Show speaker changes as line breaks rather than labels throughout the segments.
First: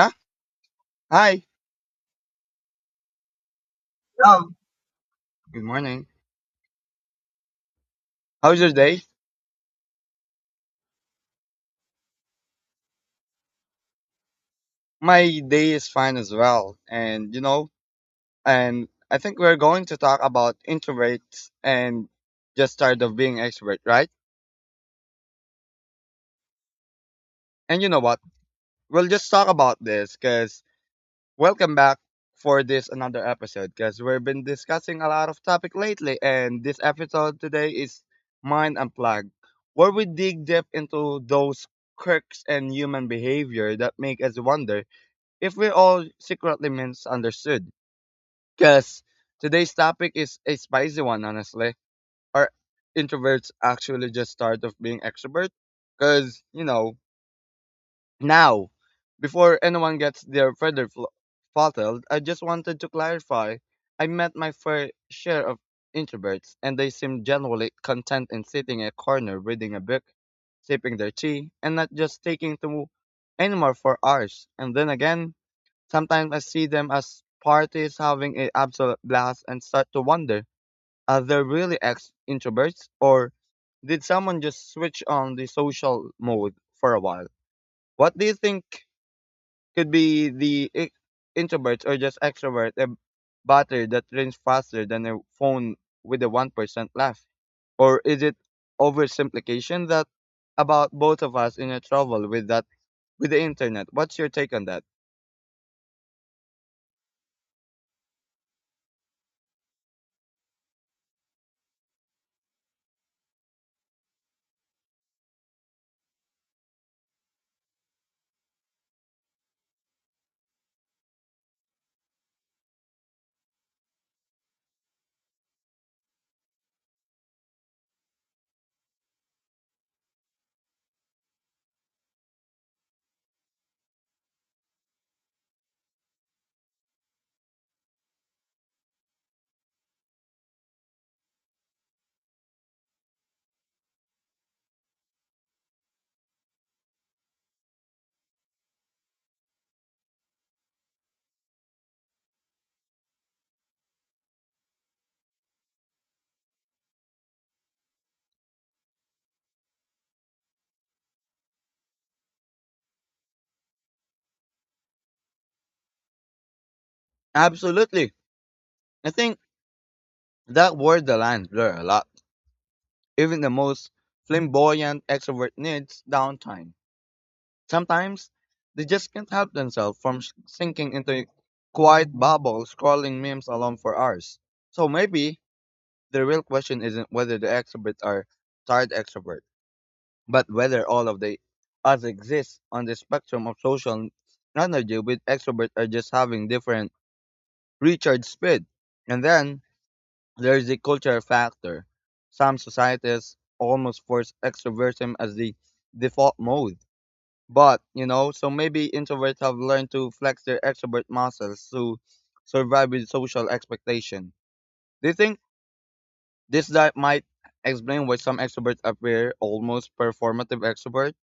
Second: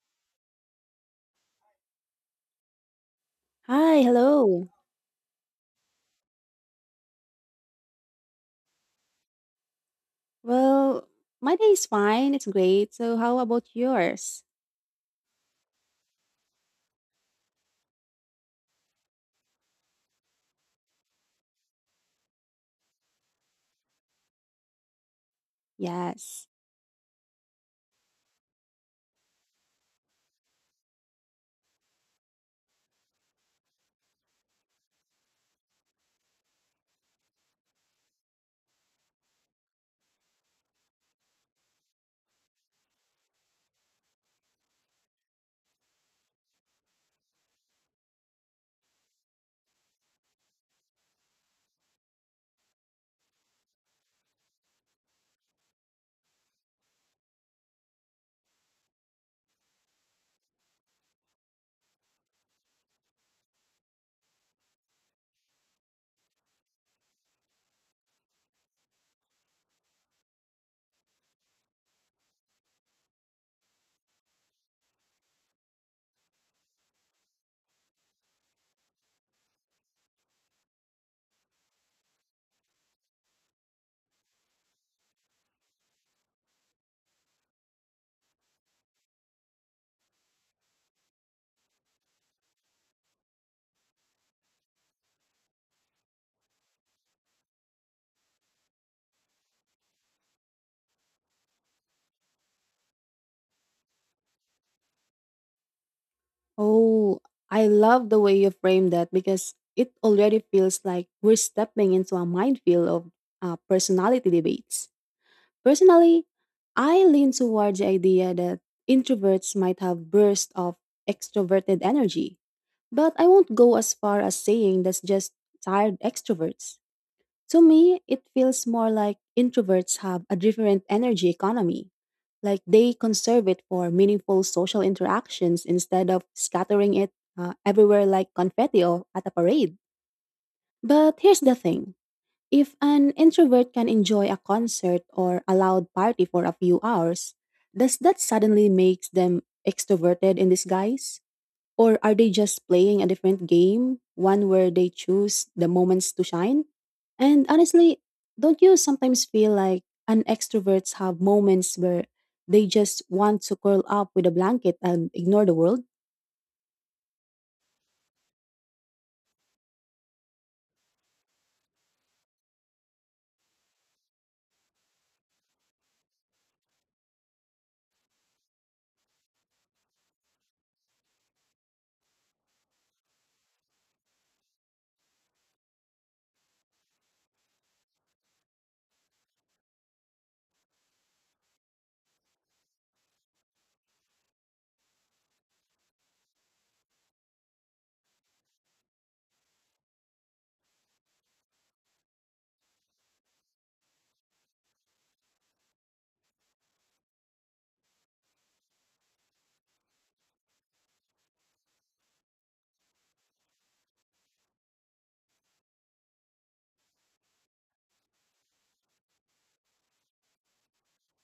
Huh? Hi.
Hi,
Hello.
hello.
Good morning. How's your day?
Well, my day is fine. It's great. So, how about yours?
My day is fine as well. And you know, and I think we're going to talk about introverts and just tired of being extrovert, right?
Yes.
And you know what? We'll just talk about this because welcome back for this another episode because we've been discussing a lot of topic lately, and this episode today is Mind Unplugged, where we dig deep into those quirks and human behavior that make us wonder if we're all secretly misunderstood. Because today's topic is a spicy one, honestly. Are introverts actually just tired of being extrovert? Because, you know, now, before anyone gets their throttled, I just wanted to clarify. I met my fair share of introverts, and they seem generally content in sitting in a corner reading a book, sipping their tea, and not just taking to anymore for hours. And then again, sometimes I see them as parties having an absolute blast and start to wonder, are they really ex introverts, or did someone just switch on the social mode for a while? What do you think could be the introverts or just extrovert, a battery that drains faster than a phone with a 1% left? Or is it oversimplification that about both of us in a trouble with that with the internet? What's your take on that?
Oh, I love the way you framed that because it already feels like we're stepping into a minefield of personality debates. Personally, I lean towards the idea that introverts might have bursts of extroverted energy, but I won't go as far as saying that's just tired extroverts. To me, it feels more like introverts have a different energy economy, like they conserve it for meaningful social interactions instead of scattering it everywhere like confetti at a parade. But here's the thing, if an introvert can enjoy a concert or a loud party for a few hours, does that suddenly make them extroverted in disguise? Or are they just playing a different game, one where they choose the moments to shine? And honestly, don't you sometimes feel like an extroverts have moments where they just want to curl up with a blanket and ignore the world?
Absolutely. I think that word the lines blur a lot. Even the most flamboyant extrovert needs downtime. Sometimes they just can't help themselves from sinking into a quiet bubble scrolling memes alone for hours. So maybe the real question isn't whether the extroverts are tired extrovert, but whether all of the us exist on the spectrum of social energy, with extroverts are just having different recharge speed. And then there is a cultural factor. Some societies almost force extroversion as the default mode. But, you know, so maybe introverts have learned to flex their extrovert muscles to survive with social expectation. Do you think this that might explain why some extroverts appear almost performative extrovert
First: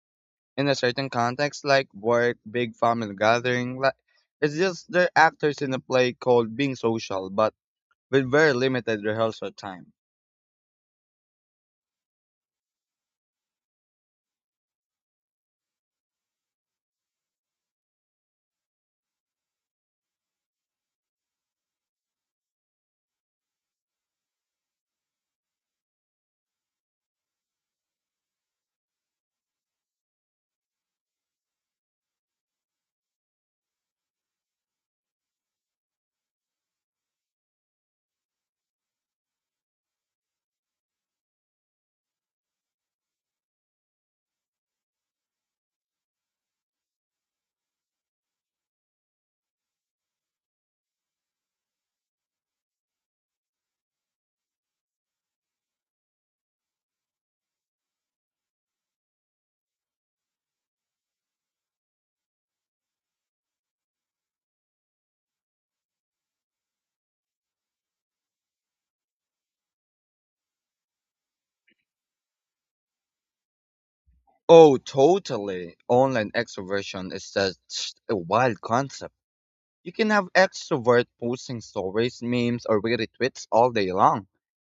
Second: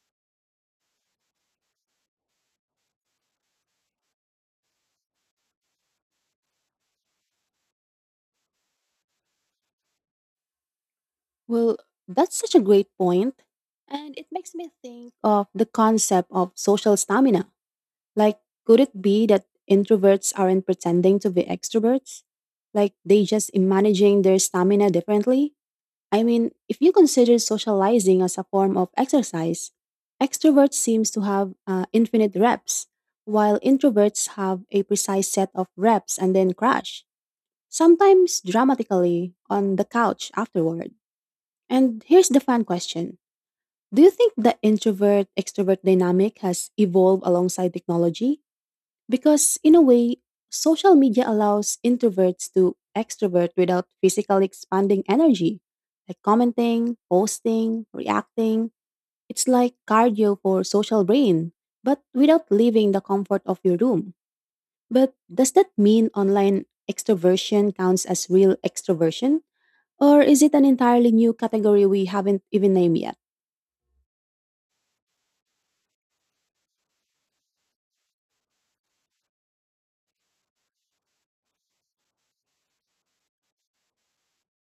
in a certain context like work, big family gathering? Like it's just they're actors in a play called being social, but with very limited rehearsal time.
Well, that's such a great point, and it makes me think of the concept of social stamina. Like, could it be that introverts aren't pretending to be extroverts? Like, they just managing their stamina differently? I mean, if you consider socializing as a form of exercise, extroverts seems to have infinite reps, while introverts have a precise set of reps and then crash, sometimes dramatically on the couch afterward. And here's the fun question. Do you think the introvert extrovert dynamic has evolved alongside technology? Because, in a way, social media allows introverts to extrovert without physically expanding energy, like commenting, posting, reacting. It's like cardio for social brain, but without leaving the comfort of your room. But does that mean online extroversion counts as real extroversion? Or is it an entirely new category we haven't even named yet?
Oh, totally. Online extroversion is just a wild concept. You can have extrovert posting stories, memes, or retweets all day long,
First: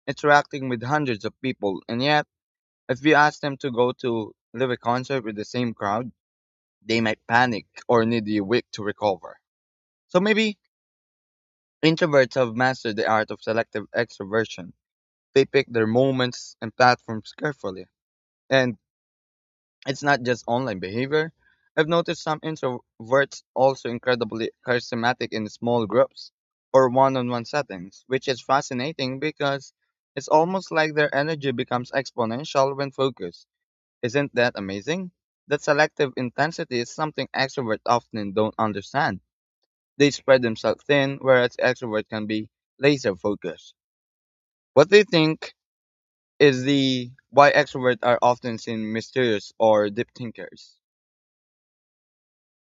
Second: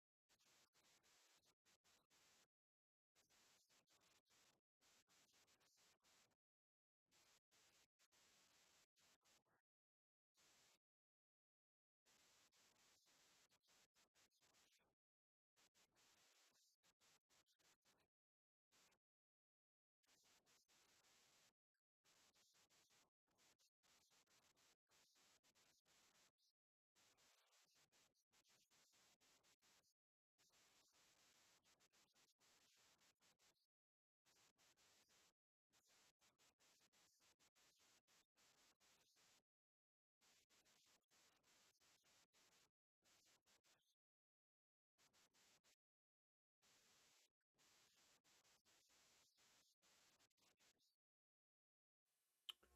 interacting with hundreds of people, and yet, if you ask them to go to live a concert with the same crowd, they might panic or need a week to recover. So maybe introverts have mastered the art of selective extroversion. They pick their moments and platforms carefully, and it's not just online behavior. I've noticed some introverts also incredibly charismatic in small groups or one-on-one settings, which is fascinating because it's almost like their energy becomes exponential when focused. Isn't that amazing? That selective intensity is something extroverts often don't understand. They spread themselves thin, whereas extroverts can be laser focused. What they think is the why extroverts are often seen mysterious or deep thinkers.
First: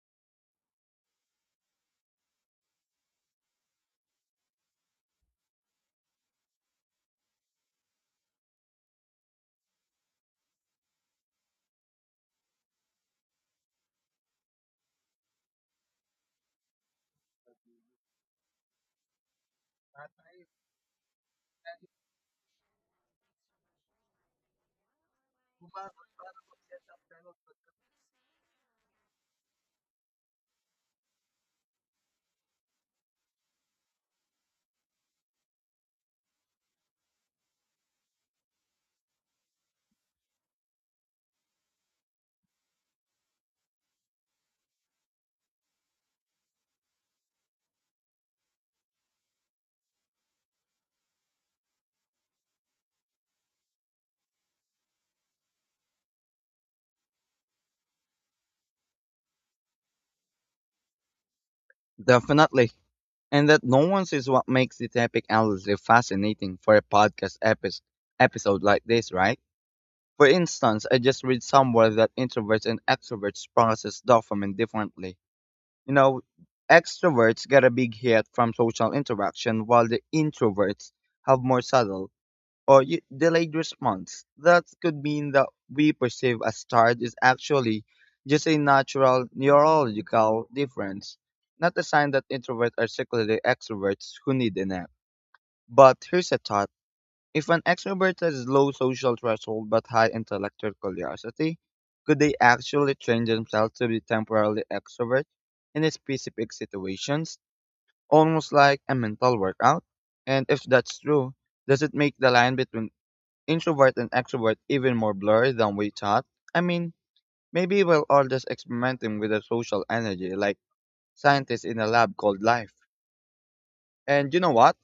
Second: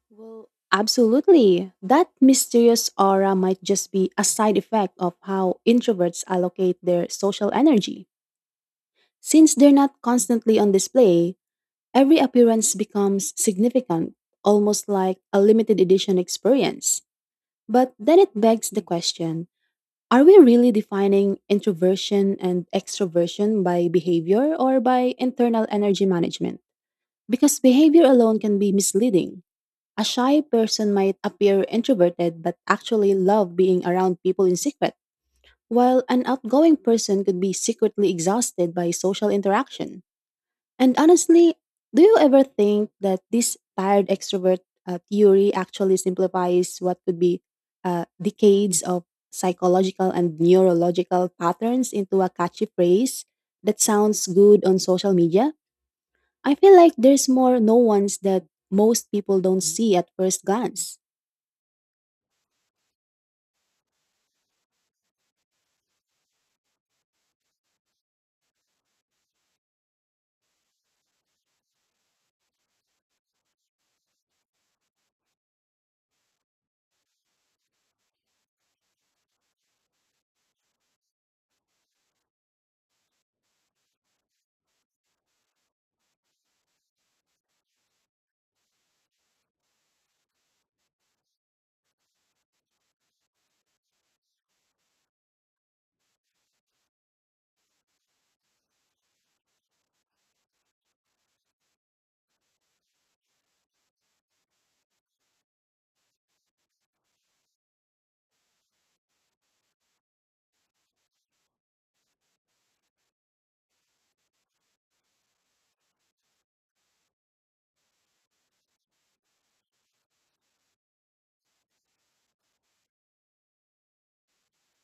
Well, absolutely. That mysterious aura might just be a side effect of how introverts allocate their social energy. Since they're not constantly on display, every appearance becomes significant, almost like a limited edition experience. But then it begs the question, are we really defining introversion and extroversion by behavior or by internal energy management? Because behavior alone can be misleading. A shy person might appear introverted but actually love being around people in secret, while an outgoing person could be secretly exhausted by social interaction. And honestly, do you ever think that this tired extrovert theory actually simplifies what could be decades of psychological and neurological patterns into a catchy phrase that sounds good on social media? I feel like there's more nuance that most people don't see at first glance.
Definitely. And that nuance is what makes the topic endlessly fascinating for a podcast episode like this, right? For instance, I just read somewhere that introverts and extroverts process dopamine differently. You know, extroverts get a big hit from social interaction, while the introverts have more subtle or delayed response. That could mean that we perceive as tired is actually just a natural neurological difference, not a sign that introverts are secretly extroverts who need a nap. But here's a thought. If an extrovert has low social threshold but high intellectual curiosity, could they actually train themselves to be temporarily extrovert in specific situations, almost like a mental workout? And if that's true, does it make the line between introvert and extrovert even more blurry than we thought? I mean, maybe we're all just experimenting with a social energy, like scientists in a lab called life. And you know what?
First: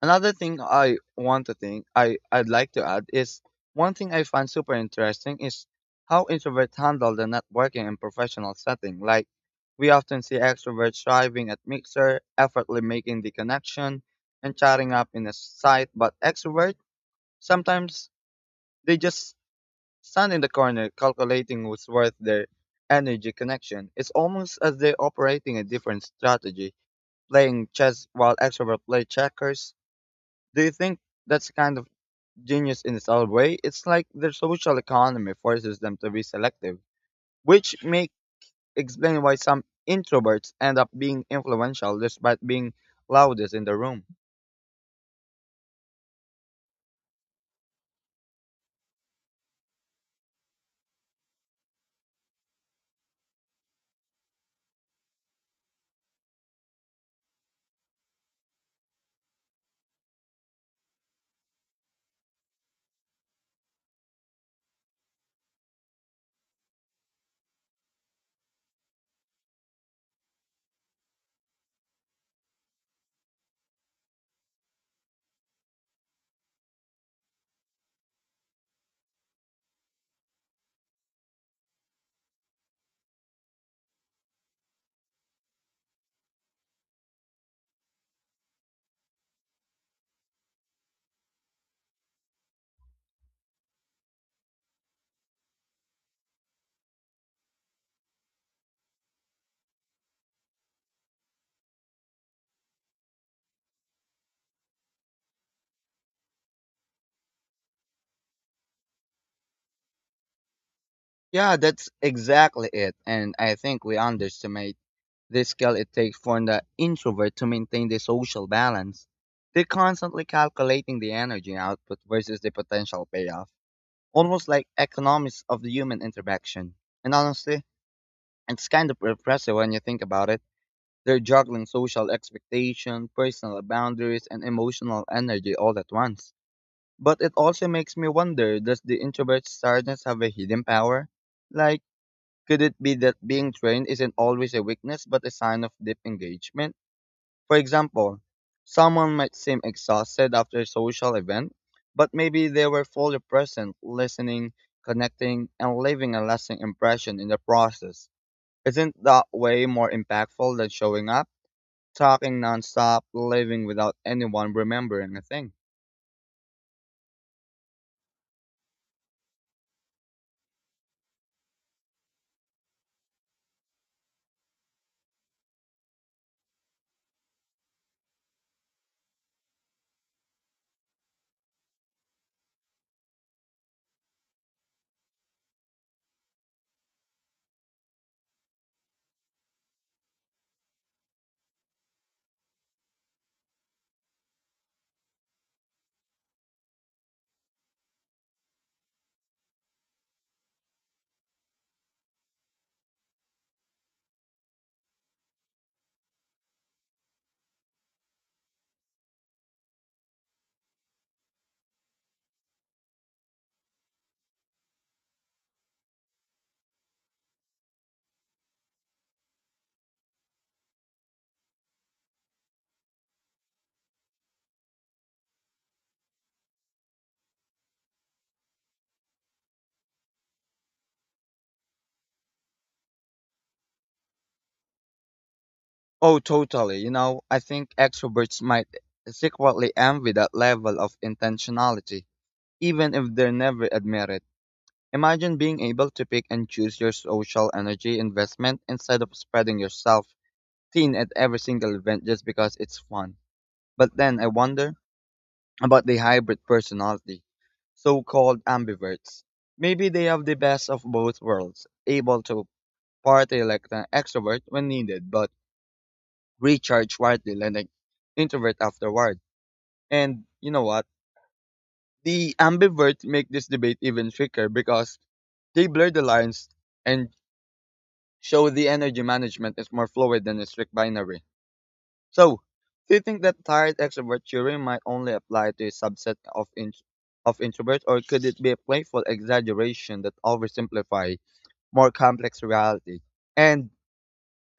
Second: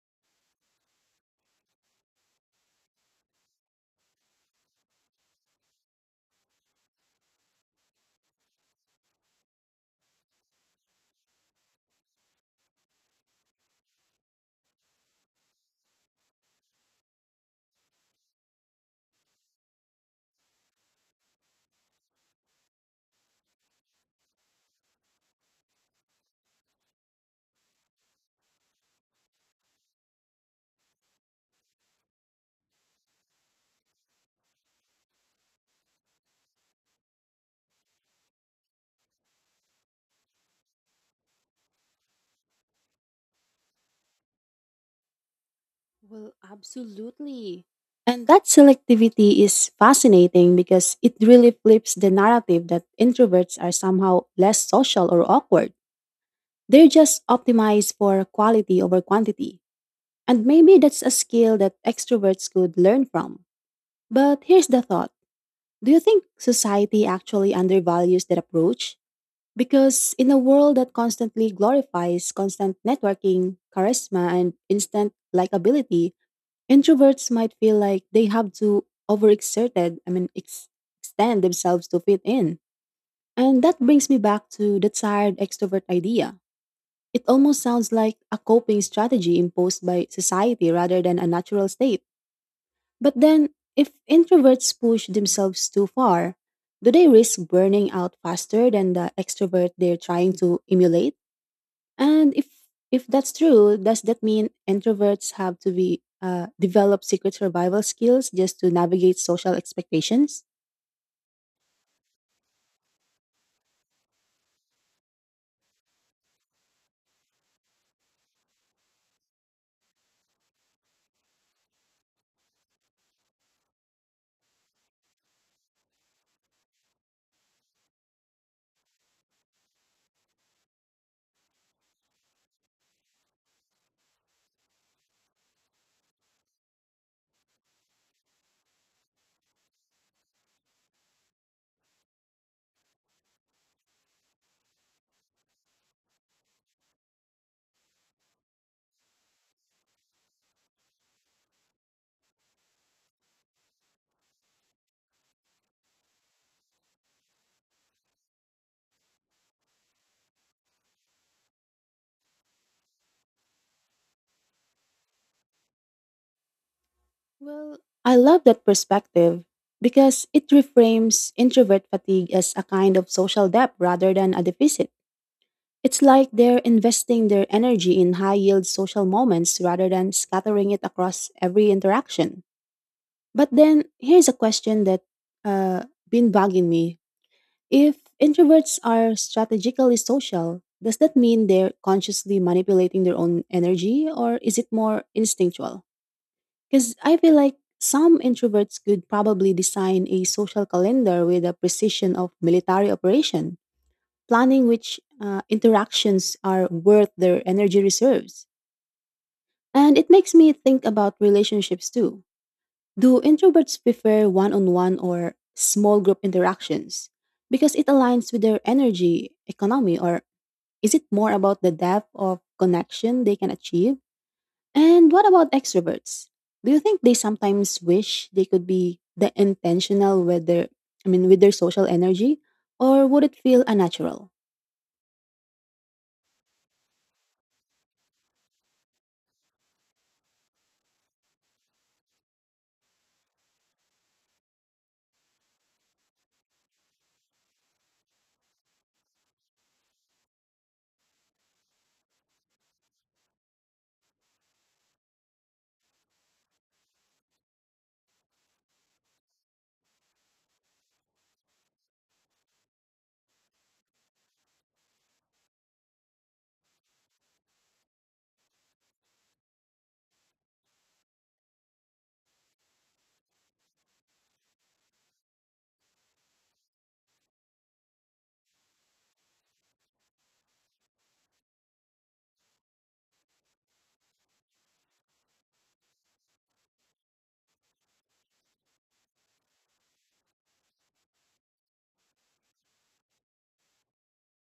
Another thing I want to think I'd like to add is one thing I find super interesting is how introverts handle the networking in professional setting. Like we often see extroverts thriving at mixer, effortlessly making the connection and chatting up in a site, but extrovert sometimes they just stand in the corner calculating who's worth their energy connection. It's almost as they're operating a different strategy, playing chess while extrovert play checkers. Do you think that's kind of genius in its own way? It's like their social economy forces them to be selective, which makes explain why some introverts end up being influential despite being loudest in the room.
Well, absolutely. And that selectivity is fascinating because it really flips the narrative that introverts are somehow less social or awkward. They're just optimized for quality over quantity. And maybe that's a skill that extroverts could learn from. But here's the thought, do you think society actually undervalues that approach? Because in a world that constantly glorifies constant networking, charisma, and instant likability, introverts might feel like they have to overexerted, extend themselves to fit in. And that brings me back to the tired extrovert idea. It almost sounds like a coping strategy imposed by society rather than a natural state. But then, if introverts push themselves too far, do they risk burning out faster than the extrovert they're trying to emulate? And if that's true, does that mean introverts have to be develop secret survival skills just to navigate social expectations?
Yeah, that's exactly it. And I think we underestimate the skill it takes for the introvert to maintain the social balance. They're constantly calculating the energy output versus the potential payoff, almost like economics of the human interaction. And honestly, it's kind of impressive when you think about it. They're juggling social expectation, personal boundaries, and emotional energy all at once. But it also makes me wonder, does the introvert's sadness have a hidden power? Like, could it be that being trained isn't always a weakness but a sign of deep engagement? For example, someone might seem exhausted after a social event, but maybe they were fully present, listening, connecting, and leaving a lasting impression in the process. Isn't that way more impactful than showing up, talking nonstop, leaving without anyone remembering a thing?
Well, I love that perspective because it reframes introvert fatigue as a kind of social debt rather than a deficit. It's like they're investing their energy in high yield social moments rather than scattering it across every interaction. But then here's a question that been bugging me, if introverts are strategically social, does that mean they're consciously manipulating their own energy or is it more instinctual? Because I feel like some introverts could probably design a social calendar with a precision of military operation, planning which interactions are worth their energy reserves. And it makes me think about relationships too. Do introverts prefer one on one or small group interactions because it aligns with their energy, economy, or is it more about the depth of connection they can achieve? And what about extroverts? Do you think they sometimes wish they could be the intentional with their with their social energy or would it feel unnatural?
Oh, totally. You know, I think extroverts might secretly envy that level of intentionality, even if they never admit it. Imagine being able to pick and choose your social energy investment instead of spreading yourself thin at every single event just because it's fun. But then I wonder about the hybrid personality, so called ambiverts. Maybe they have the best of both worlds, able to party like an extrovert when needed, but recharge quietly like an introvert afterward. And you know what? The ambiverts make this debate even thicker because they blur the lines and show the energy management is more fluid than a strict binary. So, do you think that tired extrovert theory might only apply to a subset of of introverts, or could it be a playful exaggeration that oversimplify more complex reality? And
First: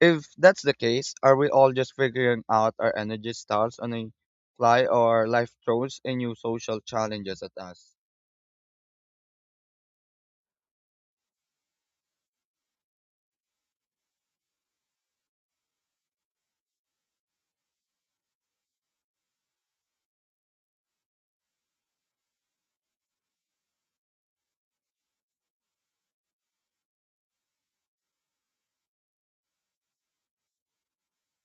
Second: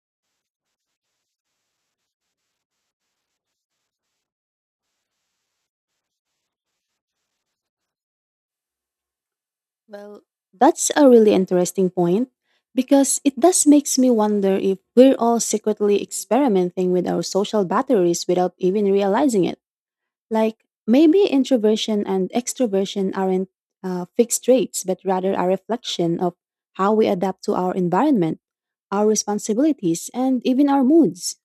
if that's the case, are we all just figuring out our energy styles on a fly, or life throws a new social challenges at us?
Well, that's a really interesting point because it does makes me wonder if we're all secretly experimenting with our social batteries without even realizing it. Like maybe introversion and extroversion aren't fixed traits, but rather a reflection of how we adapt to our environment, our responsibilities, and even our moods.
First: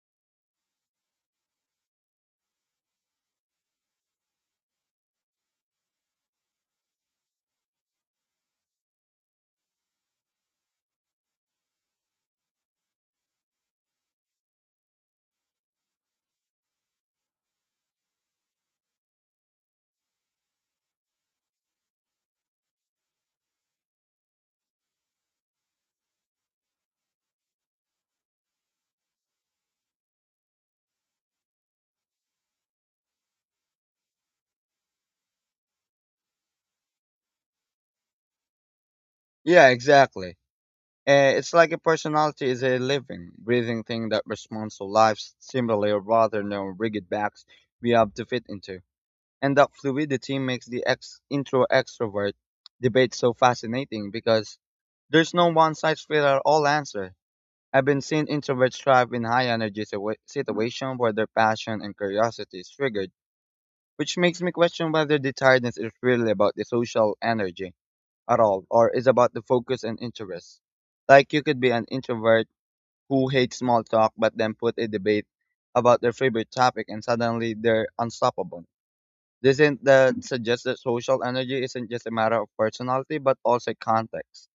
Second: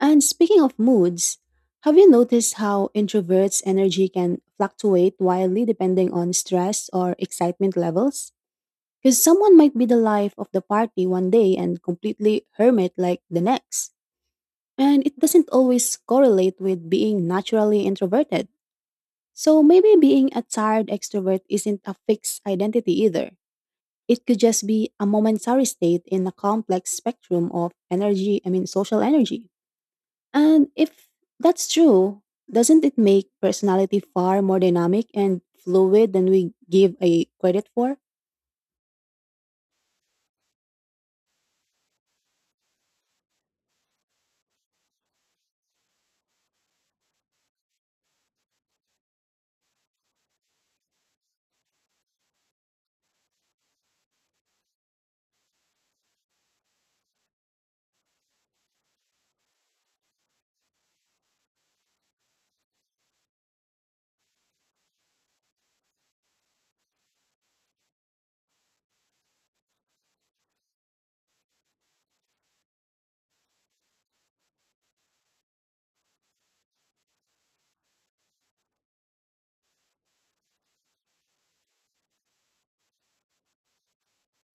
And speaking of moods, have you noticed how introverts' energy can fluctuate wildly depending on stress or excitement levels? Because someone might be the life of the party one day and completely hermit like the next. And it doesn't always correlate with being naturally introverted. So maybe being a tired extrovert isn't a fixed identity either. It could just be a momentary state in a complex spectrum of energy, I mean, social energy. And if that's true, doesn't it make personality far more dynamic and fluid than we give a credit for?
Yeah, exactly. It's like a personality is a living, breathing thing that responds to life's similarly rather than rigid box we have to fit into. And that fluidity makes the intro extrovert debate so fascinating because there's no one size fits all answer. I've been seeing introverts thrive in high energy situations where their passion and curiosity is triggered, which makes me question whether the tiredness is really about the social energy at all, or is about the focus and interest. Like you could be an introvert who hate small talk, but then put a debate about their favorite topic and suddenly they're unstoppable. Doesn't that suggests that social energy isn't just a matter of personality but also context,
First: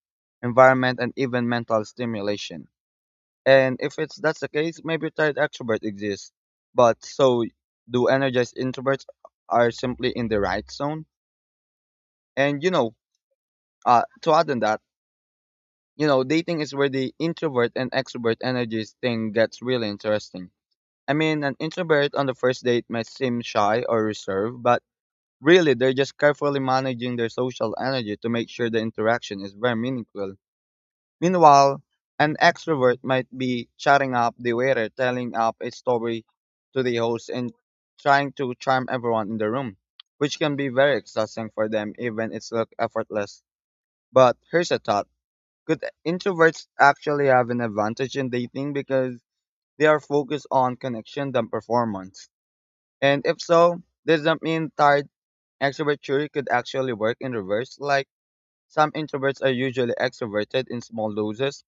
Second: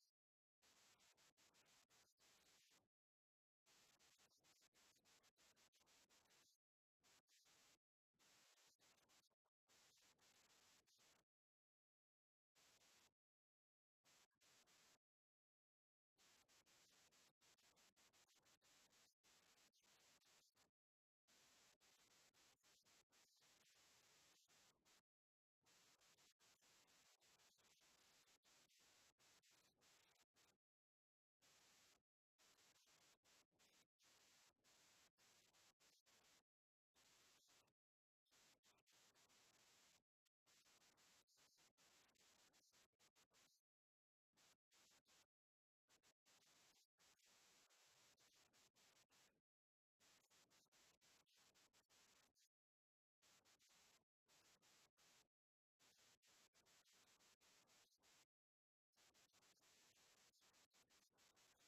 environment, and even mental stimulation? And if it's that's the case, maybe retired extroverts exist, but so do energized introverts are simply in the right zone. And you know, to add on that, you know, dating is where the introvert and extrovert energies thing gets really interesting. I mean, an introvert on the first date might seem shy or reserved, but really they're just carefully managing their social energy to make sure the interaction is very meaningful. Meanwhile, an extrovert might be chatting up the waiter, telling up a story to the host, and trying to charm everyone in the room, which can be very exhausting for them, even it's look effortless. But here's a thought. Could introverts actually have an advantage in dating because they are focused on connection than performance? And if so, does that mean tired extrovertry could actually work in reverse? Like some introverts are usually extroverted in small doses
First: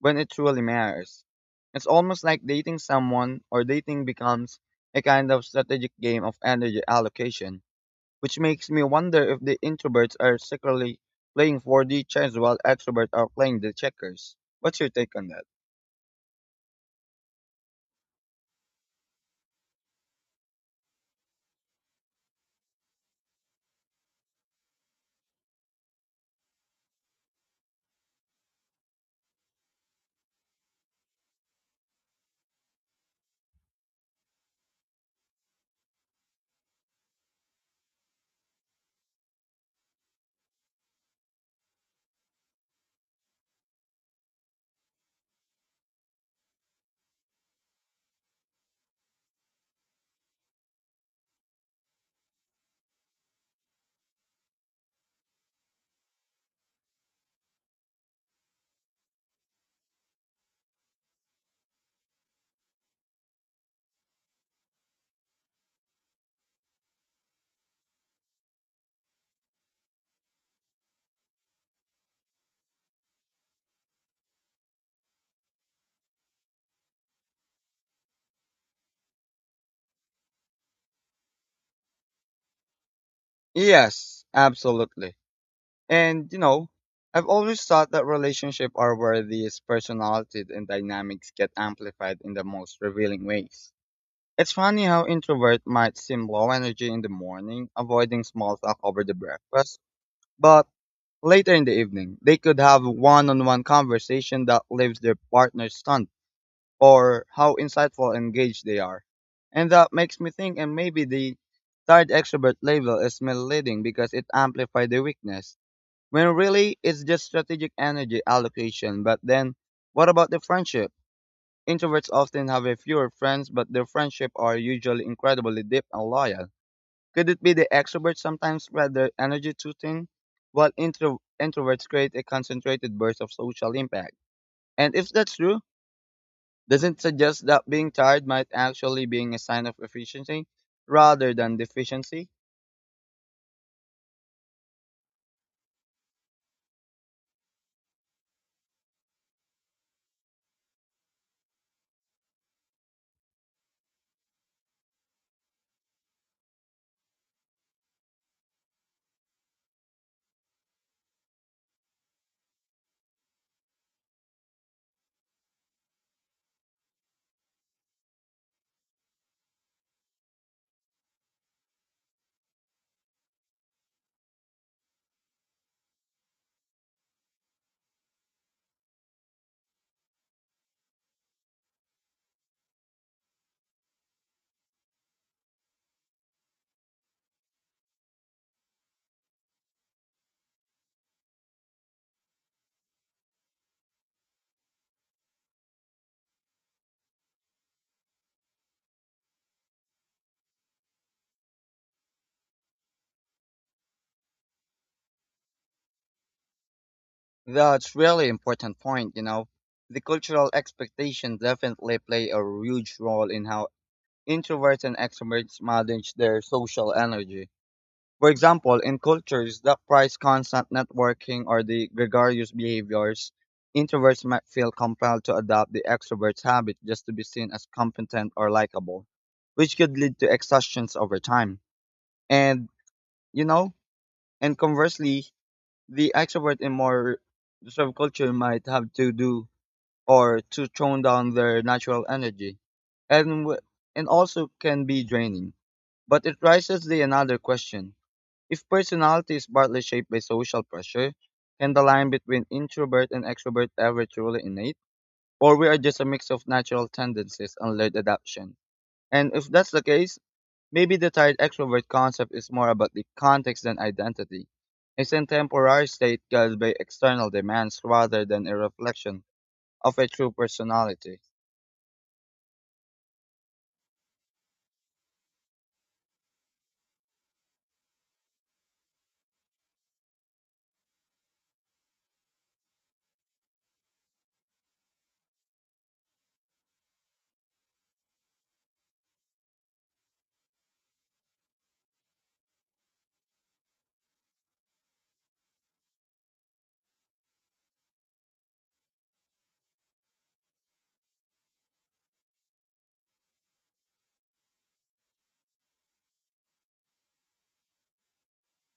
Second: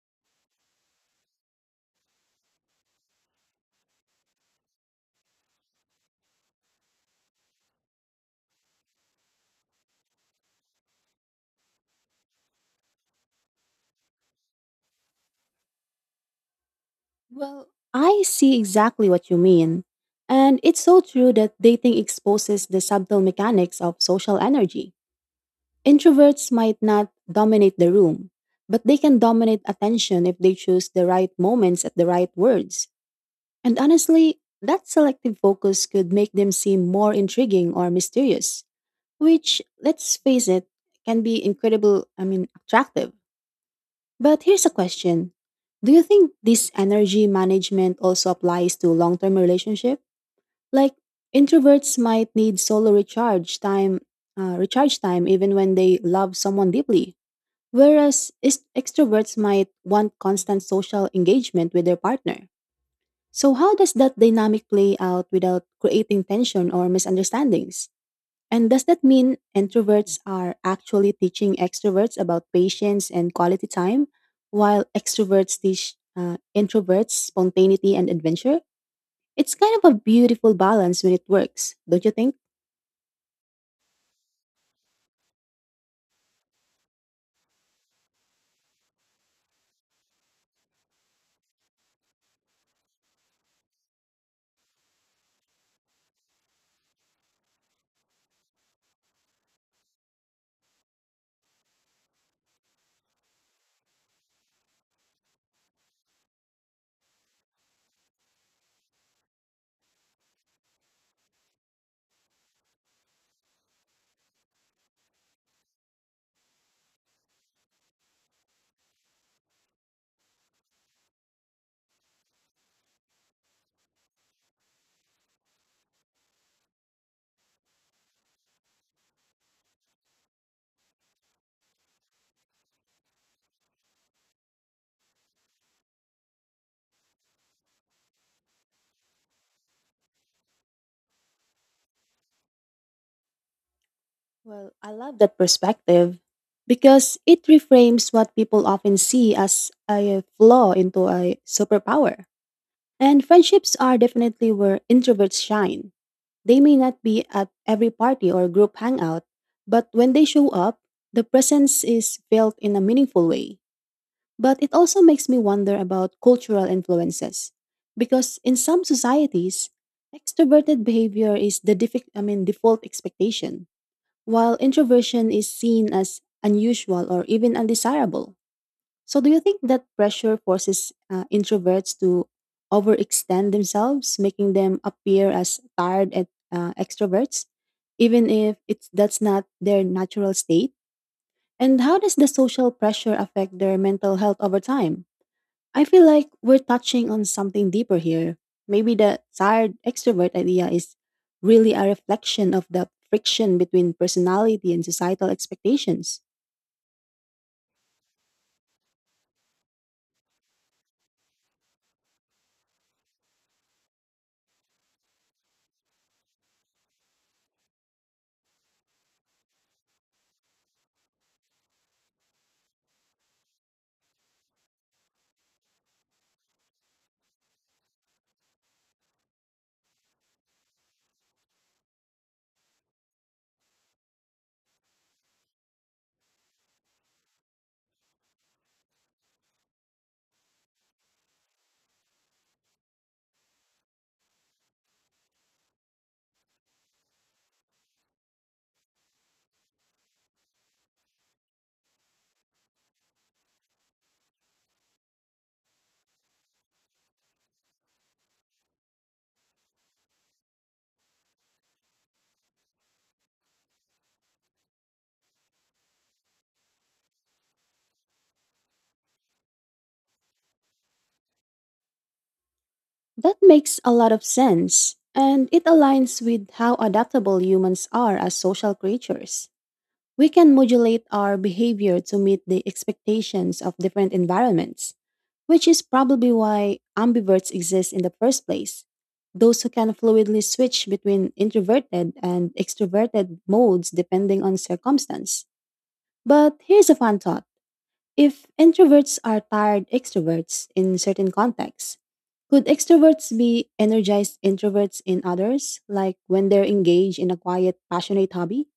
when it truly matters. It's almost like dating someone or dating becomes a kind of strategic game of energy allocation, which makes me wonder if the introverts are secretly playing 4D chess while extroverts are playing the checkers. What's your take on that?
Well, I see exactly what you mean. And it's so true that dating exposes the subtle mechanics of social energy. Introverts might not dominate the room, but they can dominate attention if they choose the right moments at the right words. And honestly, that selective focus could make them seem more intriguing or mysterious, which, let's face it, can be incredible, I mean, attractive. But here's a question. Do you think this energy management also applies to long-term relationship? Like introverts might need solo recharge time even when they love someone deeply, whereas extroverts might want constant social engagement with their partner. So how does that dynamic play out without creating tension or misunderstandings? And does that mean introverts are actually teaching extroverts about patience and quality time, while extroverts teach introverts spontaneity and adventure? It's kind of a beautiful balance when it works, don't you think?
Yes, absolutely. And you know, I've always thought that relationships are where these personalities and dynamics get amplified in the most revealing ways. It's funny how introvert might seem low energy in the morning, avoiding small talk over the breakfast, but later in the evening, they could have one-on-one conversation that leaves their partner stunned or how insightful and engaged they are. And that makes me think, and maybe the third extrovert label is misleading because it amplifies the weakness when really it's just strategic energy allocation. But then what about the friendship? Introverts often have a fewer friends, but their friendship are usually incredibly deep and loyal. Could it be the extroverts sometimes spread their energy too thin, while introverts create a concentrated burst of social impact? And if that's true, doesn't suggest that being tired might actually be a sign of efficiency rather than deficiency?
Well, I love that perspective because it reframes what people often see as a flaw into a superpower. And friendships are definitely where introverts shine. They may not be at every party or group hangout, but when they show up, the presence is felt in a meaningful way. But it also makes me wonder about cultural influences, because in some societies, extroverted behavior is the default expectation, while introversion is seen as unusual or even undesirable. So, do you think that pressure forces introverts to overextend themselves, making them appear as tired at extroverts, even if it's that's not their natural state? And how does the social pressure affect their mental health over time? I feel like we're touching on something deeper here. Maybe the tired extrovert idea is really a reflection of the friction between personality and societal expectations.
That's really important point, you know. The cultural expectations definitely play a huge role in how introverts and extroverts manage their social energy. For example, in cultures that prize constant networking or the gregarious behaviors, introverts might feel compelled to adopt the extrovert's habit just to be seen as competent or likable, which could lead to exhaustions over time. And, you know, and conversely, the extrovert in more reserved culture might have to do or to tone down their natural energy, and w- and also can be draining. But it raises the another question: if personality is partly shaped by social pressure, can the line between introvert and extrovert ever truly innate, or we are just a mix of natural tendencies and learned adaptation? And if that's the case, maybe the tired extrovert concept is more about the context than identity. It's a temporary state caused by external demands rather than a reflection of a true personality.
That makes a lot of sense, and it aligns with how adaptable humans are as social creatures. We can modulate our behavior to meet the expectations of different environments, which is probably why ambiverts exist in the first place. Those who can fluidly switch between introverted and extroverted modes depending on circumstance. But here's a fun thought. If introverts are tired extroverts in certain contexts, could extroverts be energized introverts in others, like when they're engaged in a quiet, passionate hobby?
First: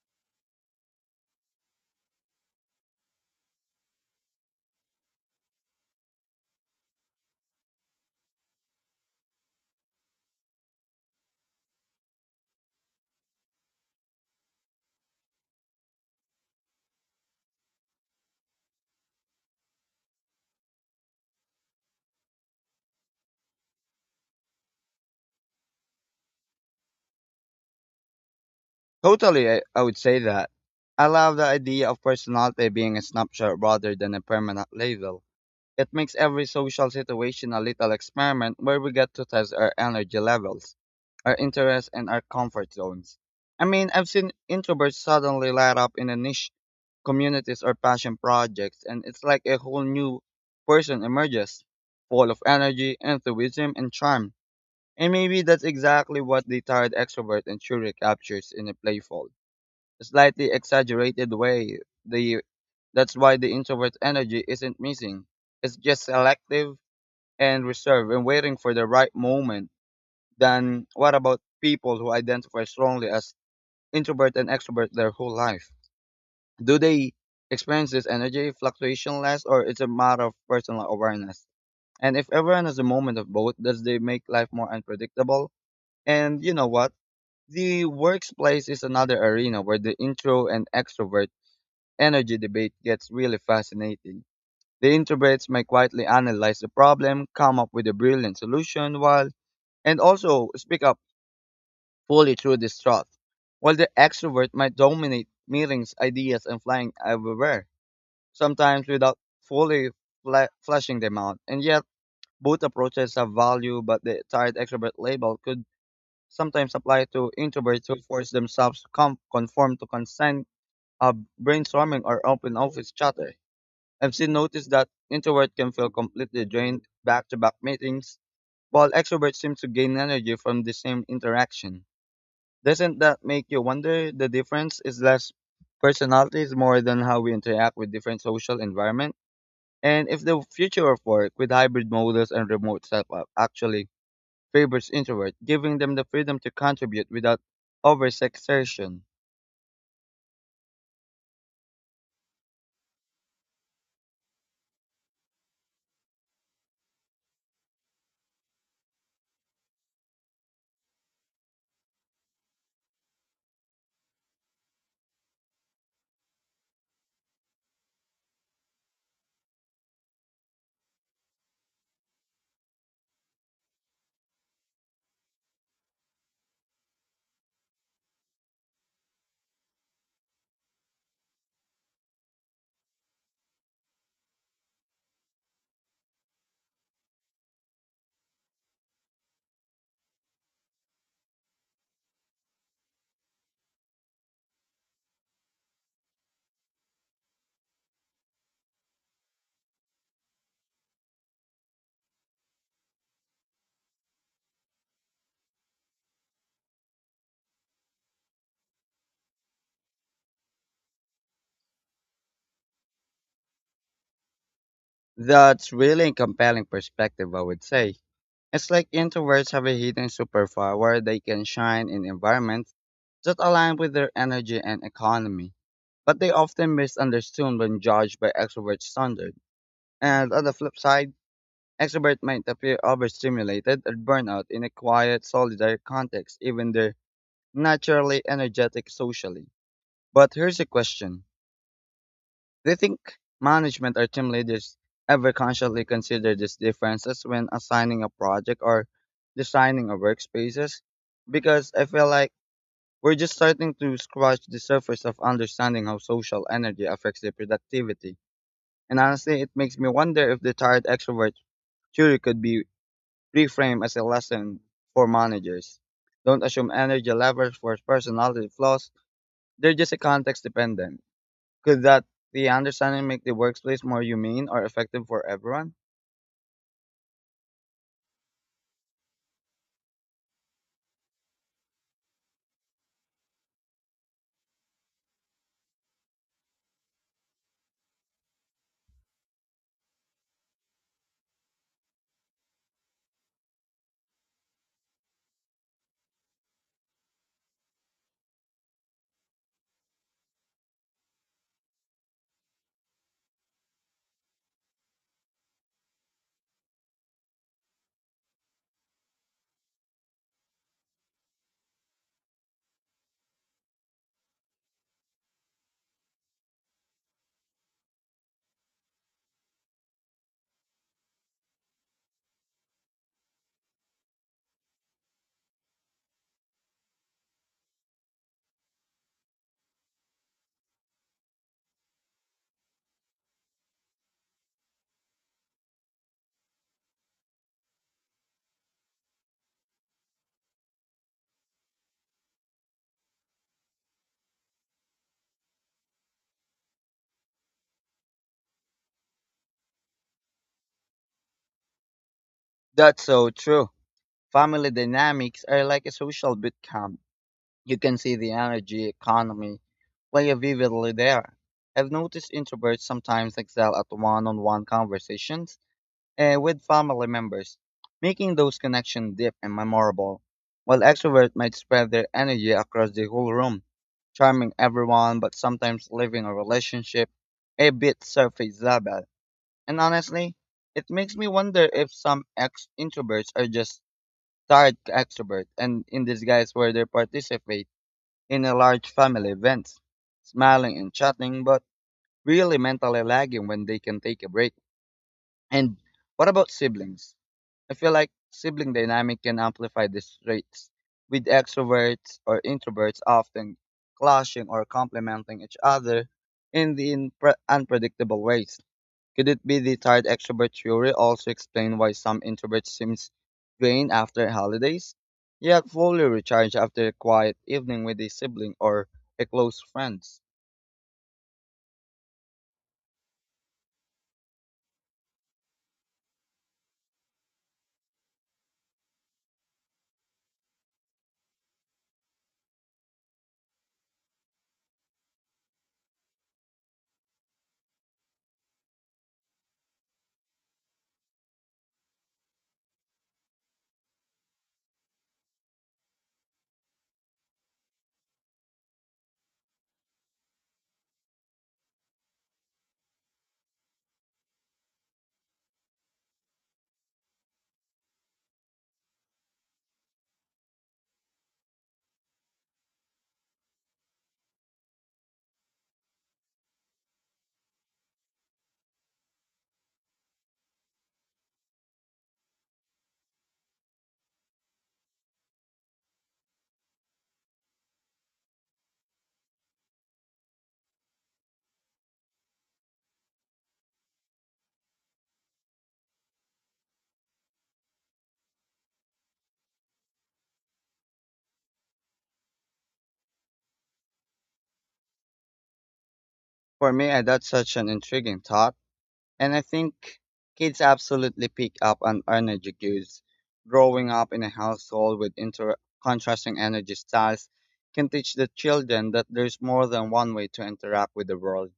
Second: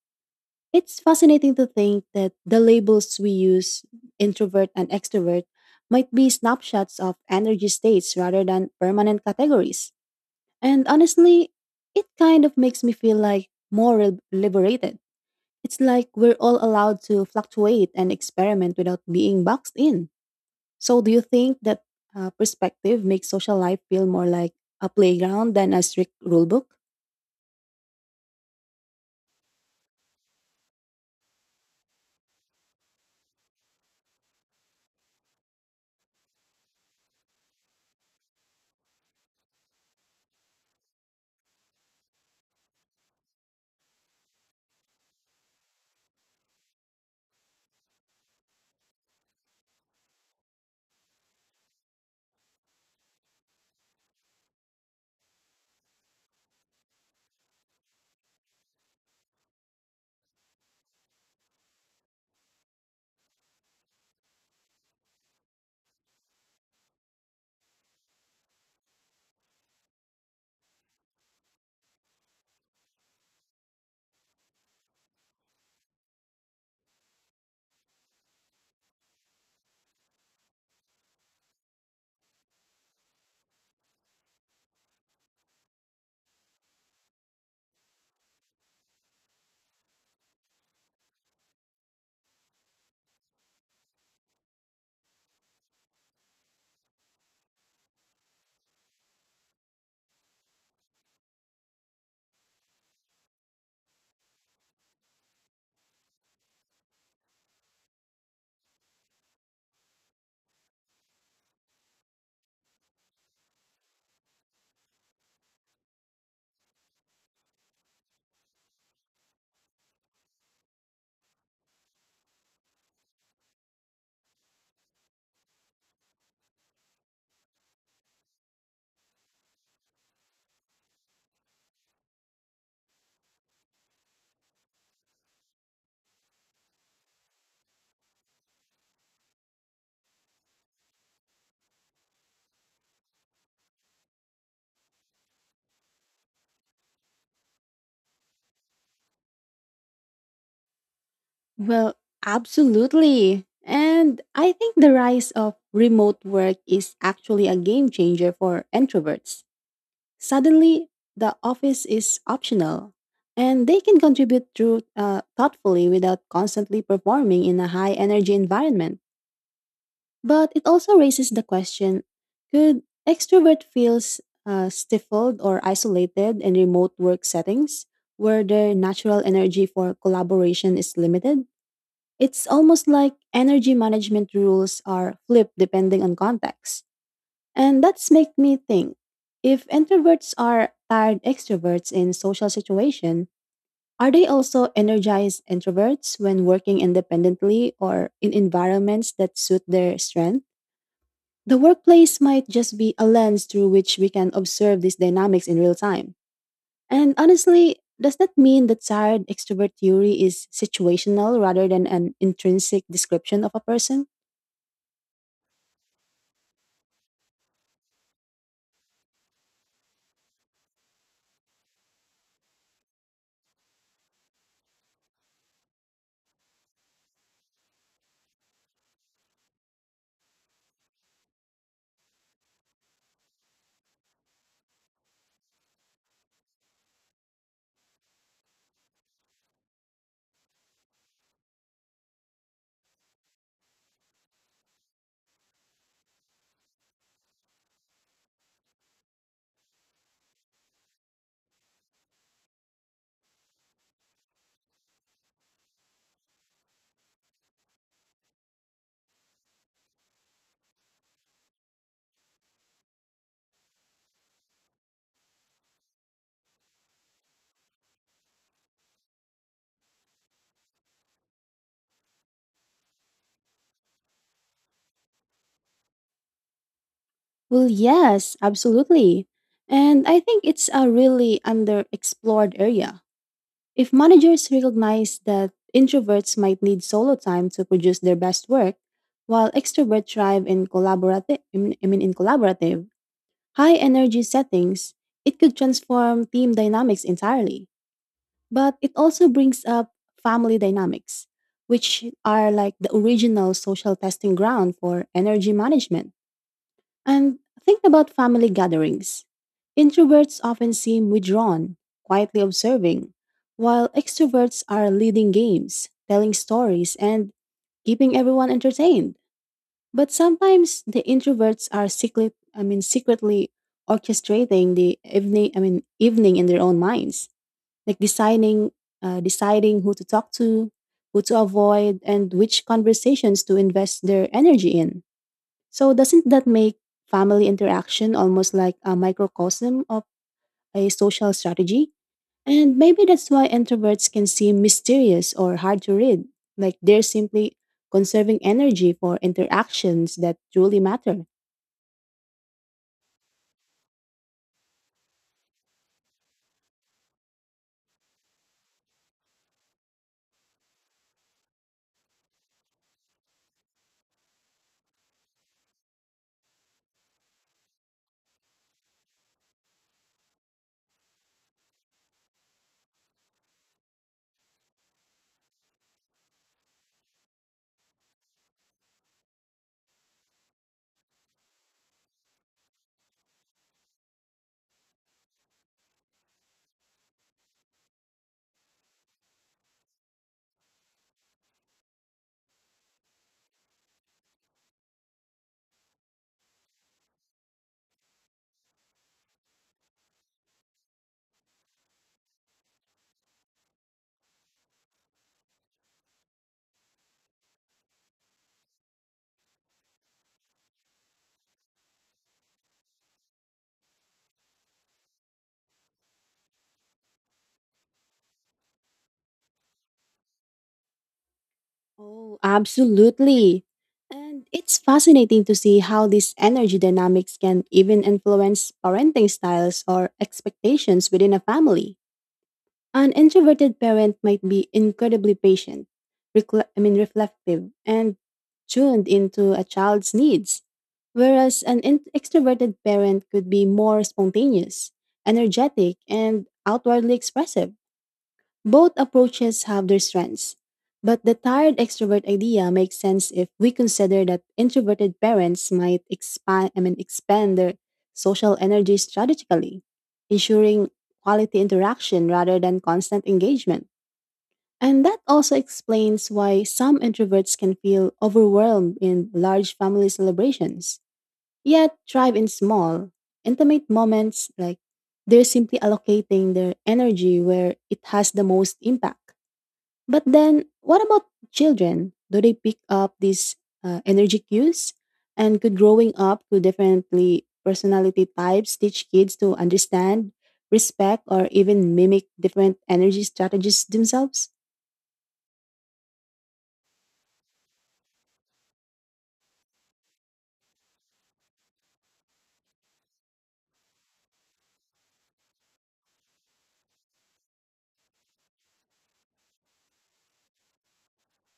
It's fascinating to think that the labels we use, introvert and extrovert, might be snapshots of energy states rather than permanent categories. And honestly, it kind of makes me feel like more liberated. It's like we're all allowed to fluctuate and experiment without being boxed in. So, do you think that perspective makes social life feel more like a playground than a strict rule book?
Totally, I would say that. I love the idea of personality being a snapshot rather than a permanent label. It makes every social situation a little experiment where we get to test our energy levels, our interests, and our comfort zones. I mean, I've seen introverts suddenly light up in a niche communities or passion projects, and it's like a whole new person emerges, full of energy, enthusiasm, and charm. And maybe that's exactly what the tired extrovert and truly captures in a playful slightly exaggerated way. The that's why the introvert energy isn't missing. It's just selective and reserved and waiting for the right moment. Then what about people who identify strongly as introvert and extrovert their whole life? Do they experience this energy fluctuation less or it's a matter of personal awareness? And if everyone has a moment of both, does they make life more unpredictable? And you know what? The workplace is another arena where the intro and extrovert energy debate gets really fascinating. The introverts may quietly analyze the problem, come up with a brilliant solution, while and also speak up fully through distrust, while the extrovert might dominate meetings, ideas, and flying everywhere, sometimes without fully fleshing them out. And yet, both approaches have value, but the tired extrovert label could sometimes apply to introverts who force themselves to conform to consent of brainstorming or open office chatter. I've seen noticed that introverts can feel completely drained back to back meetings, while extroverts seem to gain energy from the same interaction. Doesn't that make you wonder the difference is less personalities more than how we interact with different social environment? And if the future of work with hybrid models and remote setup actually favors introverts, giving them the freedom to contribute without overexertion,
Well, absolutely. And I think the rise of remote work is actually a game changer for introverts. Suddenly, the office is optional, and they can contribute through thoughtfully without constantly performing in a high energy environment. But it also raises the question, could extrovert feels stifled or isolated in remote work settings where their natural energy for collaboration is limited? It's almost like energy management rules are flipped depending on context. And that's make me think, if introverts are tired extroverts in social situation, are they also energized introverts when working independently or in environments that suit their strength? The workplace might just be a lens through which we can observe these dynamics in real time. And honestly, does that mean the tired extrovert theory is situational rather than an intrinsic description of a person?
that's really a compelling perspective, I would say. It's like introverts have a hidden superpower they can shine in environments that align with their energy and economy. But they often misunderstood when judged by extrovert standards. And on the flip side, extroverts might appear overstimulated or burnout in a quiet, solitary context, even they're naturally energetic socially. But here's a question. Do you think management or team leaders ever consciously consider these differences when assigning a project or designing a workspaces? Because I feel like we're just starting to scratch the surface of understanding how social energy affects the productivity. And honestly, it makes me wonder if the tired extrovert theory could be reframed as a lesson for managers. Don't assume energy levels for personality flaws, they're just a context dependent. Could that the understanding make the workplace more humane or effective for everyone?
Well, yes, absolutely. And I think it's a really underexplored area. If managers recognize that introverts might need solo time to produce their best work, while extroverts thrive in collaborative, I mean in collaborative, high energy settings, it could transform team dynamics entirely. But it also brings up family dynamics, which are like the original social testing ground for energy management. And think about family gatherings. Introverts often seem withdrawn, quietly observing, while extroverts are leading games, telling stories, and keeping everyone entertained. But sometimes the introverts are secretly orchestrating the evening I mean evening in their own minds. Like deciding who to talk to, who to avoid and which conversations to invest their energy in. So doesn't that make family interaction almost like a microcosm of a social strategy? And maybe that's why introverts can seem mysterious or hard to read, like they're simply conserving energy for interactions that truly matter.
That's so true. Family dynamics are like a social boot camp. You can see the energy economy play vividly there. I've noticed introverts sometimes excel at one-on-one conversations with family members, making those connections deep and memorable, while extroverts might spread their energy across the whole room, charming everyone but sometimes leaving a relationship a bit surface level. And honestly, it makes me wonder if some ex introverts are just tired extroverts and in disguise where they participate in a large family events, smiling and chatting, but really mentally lagging when they can take a break. And what about siblings? I feel like sibling dynamic can amplify these traits, with extroverts or introverts often clashing or complementing each other in the unpredictable ways. Could it be the tired extrovert theory also explain why some introverts seem drained after holidays, yet fully recharged after a quiet evening with a sibling or a close friend?
Oh, absolutely. And it's fascinating to see how these energy dynamics can even influence parenting styles or expectations within a family. An introverted parent might be incredibly patient, reflective, and tuned into a child's needs, whereas an extroverted parent could be more spontaneous, energetic, and outwardly expressive. Both approaches have their strengths, but the tired extrovert idea makes sense if we consider that introverted parents might expand their social energy strategically, ensuring quality interaction rather than constant engagement. And that also explains why some introverts can feel overwhelmed in large family celebrations, yet thrive in small, intimate moments like they're simply allocating their energy where it has the most impact. But then, what about children? Do they pick up these energy cues? And could growing up to differently personality types teach kids to understand, respect, or even mimic different energy strategies themselves?
For me, that's such an intriguing thought, and I think kids absolutely pick up on energy cues. Growing up in a household with contrasting energy styles can teach the children that there's more than one way to interact with the world.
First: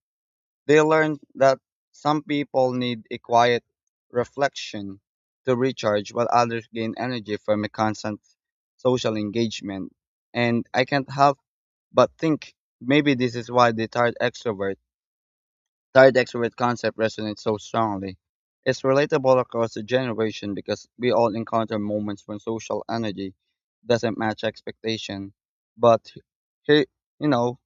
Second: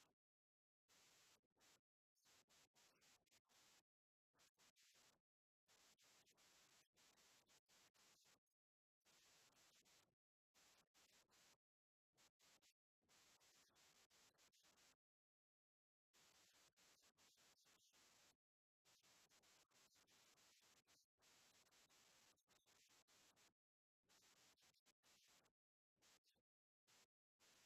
They learned that some people need a quiet reflection to recharge, while others gain energy from a constant social engagement. And I can't help but think maybe this is why the tired extrovert that decorate concept resonates so strongly. It's relatable across the generation because we all encounter moments when social energy doesn't match expectation. But here, you know,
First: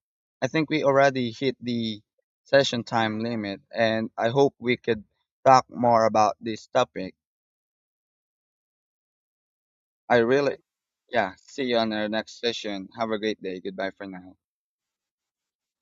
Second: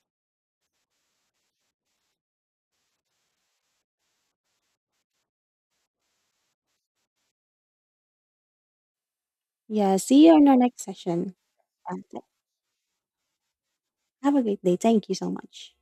I think we already hit the session time limit, and I hope we could talk more about this topic.
Yeah,
I
see you on our
really,
next
yeah.
session.
See you on
Uh,
our next session. Have a great day. Goodbye for now.
Have a great day. Thank you so much.